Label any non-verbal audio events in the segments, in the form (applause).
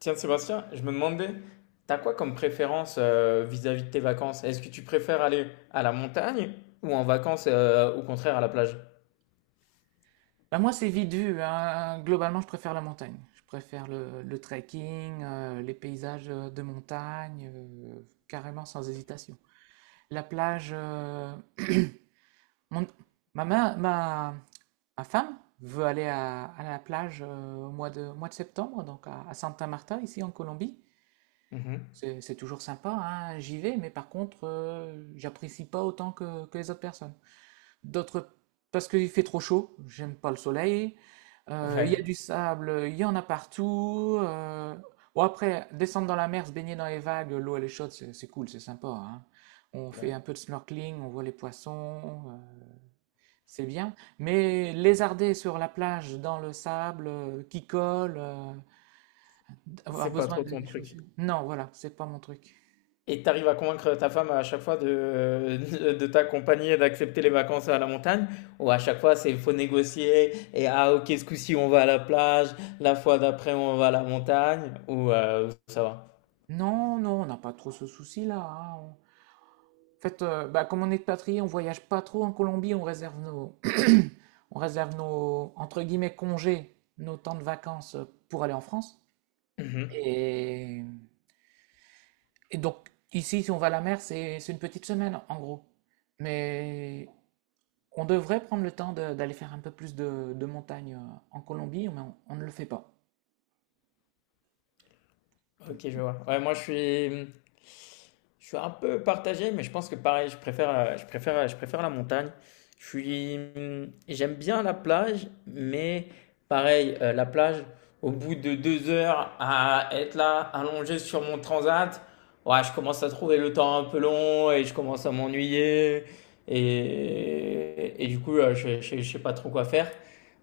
Tiens, Sébastien, je me demandais, t'as quoi comme préférence vis-à-vis de tes vacances? Est-ce que tu préfères aller à la montagne ou en vacances, au contraire, à la plage? Bah, moi, c'est vite vu, hein. Globalement, je préfère la montagne. Je préfère le trekking, les paysages de montagne, carrément sans hésitation. La plage, mon- ma, ma, ma- ma femme veut aller à la plage au mois au mois de septembre, donc à Santa Marta, ici en Colombie. Mhm. C'est toujours sympa, hein, j'y vais, mais par contre, j'apprécie pas autant que les autres personnes. D'autres, parce qu'il fait trop chaud, j'aime pas le soleil. Il y a Ouais, du sable, il y en a partout. Bon, après, descendre dans la mer, se baigner dans les vagues, l'eau elle est chaude, c'est cool, c'est sympa, hein. On fait ouais. un peu de snorkeling, on voit les poissons, c'est bien. Mais lézarder sur la plage, dans le sable, qui colle, avoir C'est pas besoin trop de ton des truc. chaussures. Non, voilà, c'est pas mon truc. Et t'arrives à convaincre ta femme à chaque fois de, (laughs) de t'accompagner et d'accepter les vacances à la montagne? Ou à chaque fois, c'est faut négocier et ah, ok, ce coup-ci, on va à la plage, la fois d'après, on va à la montagne? Ou ça va? Non, non, on n'a pas trop ce souci-là. Hein. En fait, bah, comme on est expatrié, on voyage pas trop en Colombie, (clears throat) on réserve nos, entre guillemets, congés, nos temps de vacances pour aller en France. Et, et donc, ici, si on va à la mer, c'est une petite semaine, en gros. Mais on devrait prendre le temps d'aller faire un peu plus de montagne en Colombie, mais on ne le fait pas. Donc, Ok, je vois. Ouais, moi, je suis un peu partagé, mais je pense que pareil, je préfère la montagne. Je suis, j'aime bien la plage, mais pareil, la plage, au bout de deux heures à être là, allongé sur mon transat, ouais, je commence à trouver le temps un peu long et je commence à m'ennuyer. Et du coup, je sais pas trop quoi faire.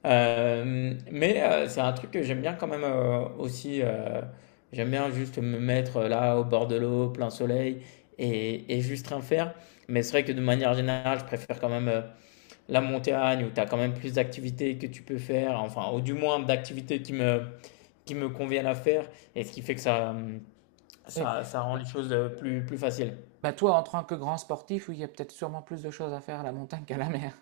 Mais c'est un truc que j'aime bien quand même aussi. J'aime bien juste me mettre là au bord de l'eau, plein soleil, et juste rien faire. Mais c'est vrai que de manière générale, je préfère quand même la montagne où tu as quand même plus d'activités que tu peux faire, enfin, ou du moins d'activités qui me conviennent à faire, et ce qui fait que oui. Ça rend Bah, les choses plus, plus faciles. bah, toi, en tant que grand sportif, oui, il y a peut-être sûrement plus de choses à faire à la montagne qu'à la mer.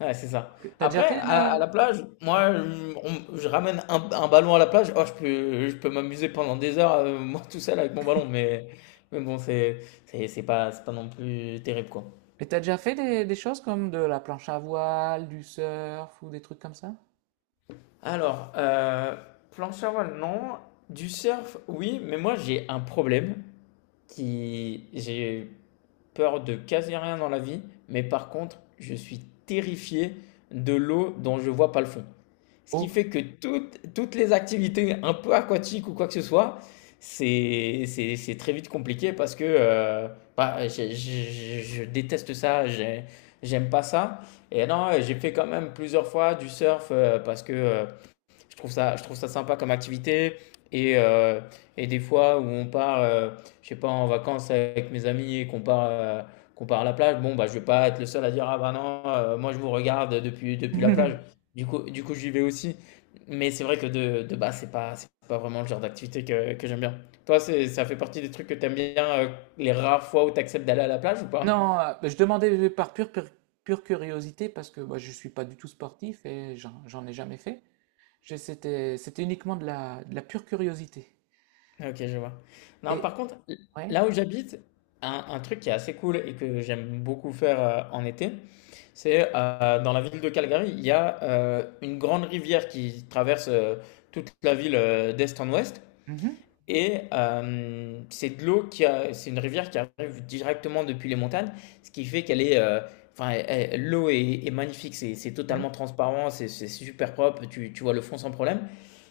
Ouais, c'est ça. T'as déjà Après, fait de la... à la plage, moi, je ramène un ballon à la plage. Oh, je peux m'amuser pendant des heures, (laughs) moi, tout seul avec mon ballon, mais c'est pas, c'est pas non plus terrible, quoi. Et t'as déjà fait des choses comme de la planche à voile, du surf ou des trucs comme ça? Alors, planche à voile, non. Du surf, oui, mais moi j'ai un problème qui... J'ai peur de quasi rien dans la vie, mais par contre, je suis terrifié de l'eau dont je vois pas le fond. Ce qui Oh! fait que toutes les activités un peu aquatiques ou quoi que ce soit, c'est très vite compliqué parce que je déteste ça, j'aime pas ça. Et non, j'ai fait quand même plusieurs fois du surf parce que... euh, je trouve ça sympa comme activité. Et, euh, et des fois où on part, je sais pas, en vacances avec mes amis et qu'on part, qu'on part à la plage, bon, bah, je vais pas être le seul à dire, ah bah non, moi je vous regarde depuis la plage. (laughs) Du coup, j'y vais aussi. Mais c'est vrai que de base, c'est pas vraiment le genre d'activité que j'aime bien. Toi, c'est, ça fait partie des trucs que t'aimes bien, les rares fois où t'acceptes d'aller à la plage ou pas? Non, bah, je demandais par pure curiosité parce que moi je suis pas du tout sportif et j'en ai jamais fait. C'était uniquement de de la pure curiosité. Ok, je vois. Non, Et par contre, ouais. là où j'habite, un truc qui est assez cool et que j'aime beaucoup faire en été, c'est dans la ville de Calgary, il y a une grande rivière qui traverse toute la ville d'est en ouest. Mhm, Et c'est de l'eau qui a, c'est une rivière qui arrive directement depuis les montagnes, ce qui fait qu'elle est, enfin, elle- l'eau est, est magnifique, c'est mhm. totalement transparent, c'est super propre, tu vois le fond sans problème.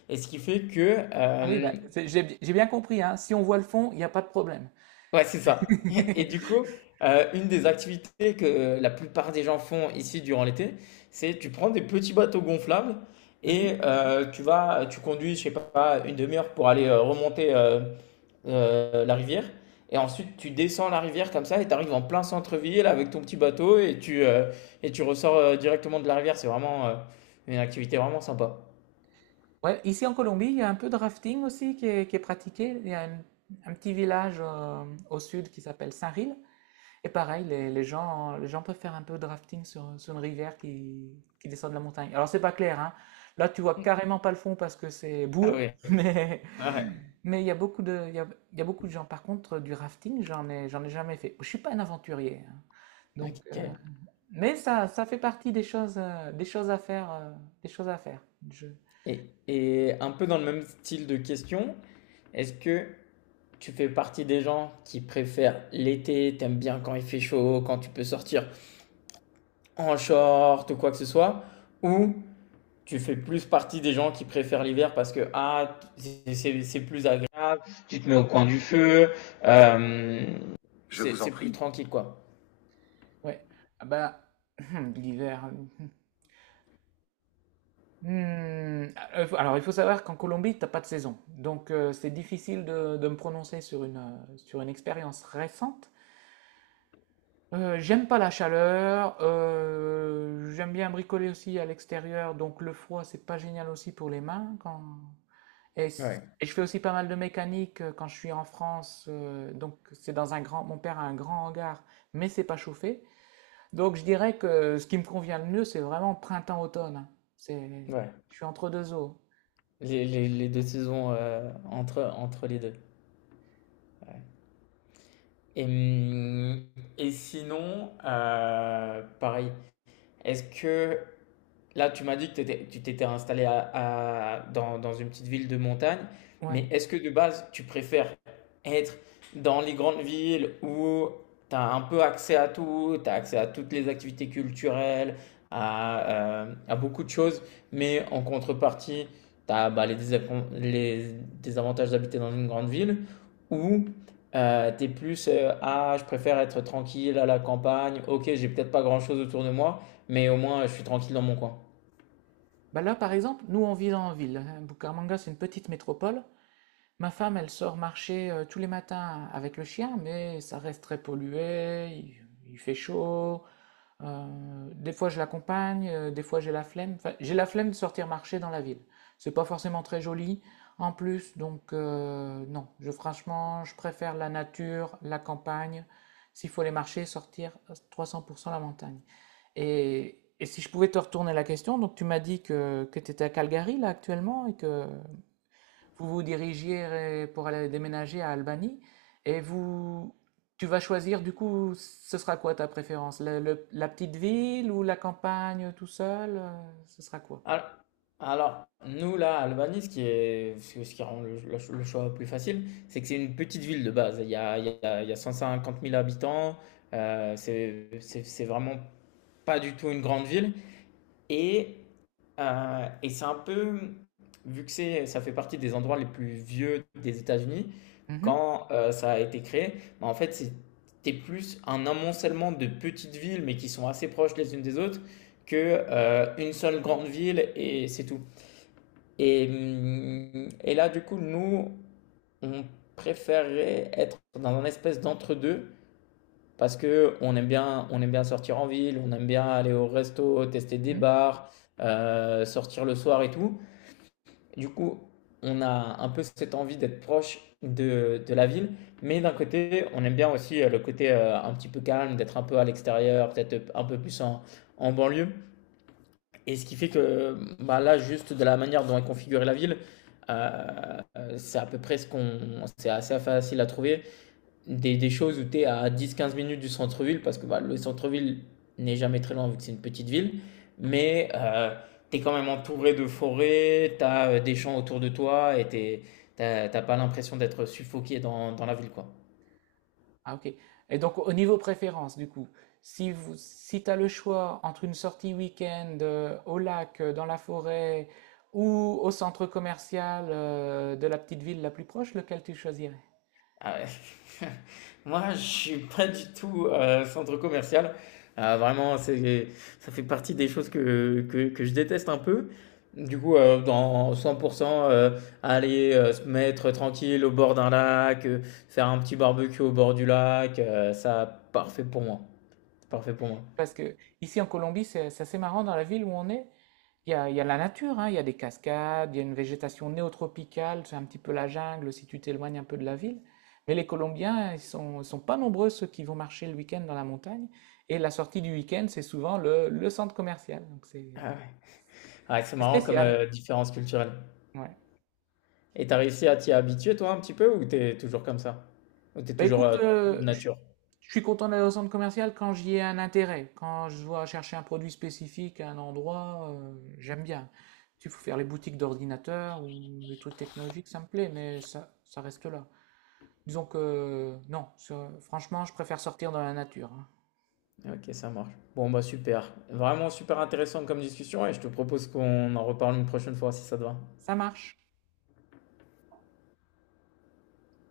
Et ce qui fait que Ah oui, bah, j'ai bien compris, hein. Si on voit le fond, il n'y a pas de problème. Ouais, c'est ça. (laughs) Et du (laughs) coup, une des activités que la plupart des gens font ici durant l'été, c'est tu prends des petits bateaux gonflables Mhm. et tu conduis, je sais pas, une demi-heure pour aller remonter la rivière. Et ensuite, tu descends la rivière comme ça et tu arrives en plein centre-ville avec ton petit bateau et tu ressors directement de la rivière. C'est vraiment une activité vraiment sympa. Ouais, ici en Colombie, il y a un peu de rafting aussi qui est pratiqué. Il y a un petit village au sud qui s'appelle Saint-Ril. Et pareil, les gens peuvent faire un peu de rafting sur une rivière qui descend de la montagne. Alors c'est pas clair, hein. Là tu vois carrément pas le fond parce que c'est Ah boueux, oui, (laughs) ouais. mais Ah ouais. mais il y a beaucoup de il y a beaucoup de gens. Par contre, du rafting, j'en ai jamais fait. Je suis pas un aventurier, hein. Donc Ok. Mais ça ça fait partie des choses des choses à faire. Je Et un peu dans le même style de question, est-ce que tu fais partie des gens qui préfèrent l'été, t'aimes bien quand il fait chaud, quand tu peux sortir en short ou quoi que ce soit, ou tu fais plus partie des gens qui préfèrent l'hiver parce que ah, c'est plus agréable, tu te mets au coin du feu, euh, Je c'est vous en c'est plus prie. Tranquille quoi. ouais. Ah bah (clears throat) l'hiver. Alors, il faut savoir qu'en Colombie, t'as pas de saison. Donc, c'est difficile de me prononcer sur sur une expérience récente. J'aime pas la chaleur. J'aime bien bricoler aussi à l'extérieur. Donc, le froid, c'est pas génial aussi pour les mains. Quand... Ouais, et je fais aussi pas mal de mécanique quand je suis en France. Donc, c'est dans un grand... Mon père a un grand hangar, mais c'est pas chauffé. Donc, je dirais que ce qui me convient le mieux, c'est vraiment printemps-automne. Hein. C'est... ouais. Je suis entre deux eaux. Les deux saisons euh, entre les deux. Et, hum, et sinon, pareil, est-ce que là, tu m'as dit que tu t'étais installé dans une petite ville de montagne, mais Ouais. est-ce que de base, tu préfères être dans les grandes villes où tu as un peu accès à tout, tu as accès à toutes les activités culturelles, à, à beaucoup de choses, mais en contrepartie, tu as les désavantages d'habiter dans une grande ville, ou tu es plus, ah, je préfère être tranquille à la campagne, ok, j'ai peut-être pas grand-chose autour de moi, mais au moins, je suis tranquille dans mon coin. Bah là, par exemple, nous, on vit en ville. Hein. Bucaramanga, c'est une petite métropole. Ma femme, elle sort marcher tous les matins avec le chien, mais ça reste très pollué, il fait chaud. Des fois, je l'accompagne, des fois, j'ai la flemme. Enfin, j'ai la flemme de sortir marcher dans la ville. C'est pas forcément très joli en plus, donc non. Je, franchement, je préfère la nature, la campagne. S'il faut aller marcher, sortir 300% la montagne. Et si je pouvais te retourner la question, donc tu m'as dit que tu étais à Calgary là actuellement et que vous vous dirigiez pour aller déménager à Albany et vous tu vas choisir du coup ce sera quoi ta préférence? La petite ville ou la campagne tout seul? Ce sera quoi? Al- Alors, nous, là, à Albany, ce ce qui rend le choix plus facile, c'est que c'est une petite ville de base. Il y a 150 000 habitants. C'est vraiment pas du tout une grande ville. Et, et c'est un peu, vu que c'est, ça fait partie des endroits les plus vieux des États-Unis, Mhm, quand ça a été créé, bah, en fait, c'était plus un amoncellement de petites villes, mais qui sont assez proches les unes des autres, que une seule grande ville et c'est tout. Et là, du coup, nous, on préférait être dans un espèce d'entre-deux parce que on aime bien sortir en ville, on aime bien aller au resto, tester des mhm. bars, sortir le soir et tout. Du coup, on a un peu cette envie d'être proche de la ville, mais d'un côté, on aime bien aussi le côté un petit peu calme, d'être un peu à l'extérieur, peut-être un peu plus en, en banlieue. Et ce qui fait que bah, là, juste de la manière dont est configurée la ville, c'est à peu près c'est assez facile à trouver des choses où tu es à dix quinze minutes du centre-ville, parce que bah, le centre-ville n'est jamais très loin vu que c'est une petite ville, mais tu es quand même entouré de forêts, tu as des champs autour de toi et tu n'as pas l'impression d'être suffoqué dans la ville, quoi. Ah ok. Et donc au niveau préférence, du coup, si t'as le choix entre une sortie week-end au lac, dans la forêt, ou au centre commercial de la petite ville la plus proche, lequel tu choisirais? Ah ouais. (laughs) Moi, je suis pas du tout centre commercial. Vraiment, c'est, ça fait partie des choses que je déteste un peu. Du coup, dans 100%, euh, aller se mettre tranquille au bord d'un lac, faire un petit barbecue au bord du lac, ça, parfait pour moi. Parfait pour moi. Parce que ici en Colombie, c'est assez marrant dans la ville où on est. Il y a la nature, hein, il y a des cascades, il y a une végétation néotropicale, c'est un petit peu la jungle si tu t'éloignes un peu de la ville. Mais les Colombiens, sont pas nombreux ceux qui vont marcher le week-end dans la montagne. Et la sortie du week-end, c'est souvent le centre commercial. Donc c'est Ah ouais. Ah, c'est ouais. marrant comme Spécial. Différence culturelle. Ouais. Et t'as réussi à t'y habituer, toi, un petit peu, ou t'es toujours comme ça? Ou t'es Bah toujours écoute, nature? je suis content d'aller au centre commercial quand j'y ai un intérêt. Quand je dois chercher un produit spécifique à un endroit, j'aime bien. Tu faut faire les boutiques d'ordinateurs ou des trucs technologiques, ça me plaît, mais ça reste là. Disons que non, franchement, je préfère sortir dans la nature, hein. Ok, ça marche. Bon, bah super. Vraiment super intéressant comme discussion et je te propose qu'on en reparle une prochaine fois si ça te va. Ça marche.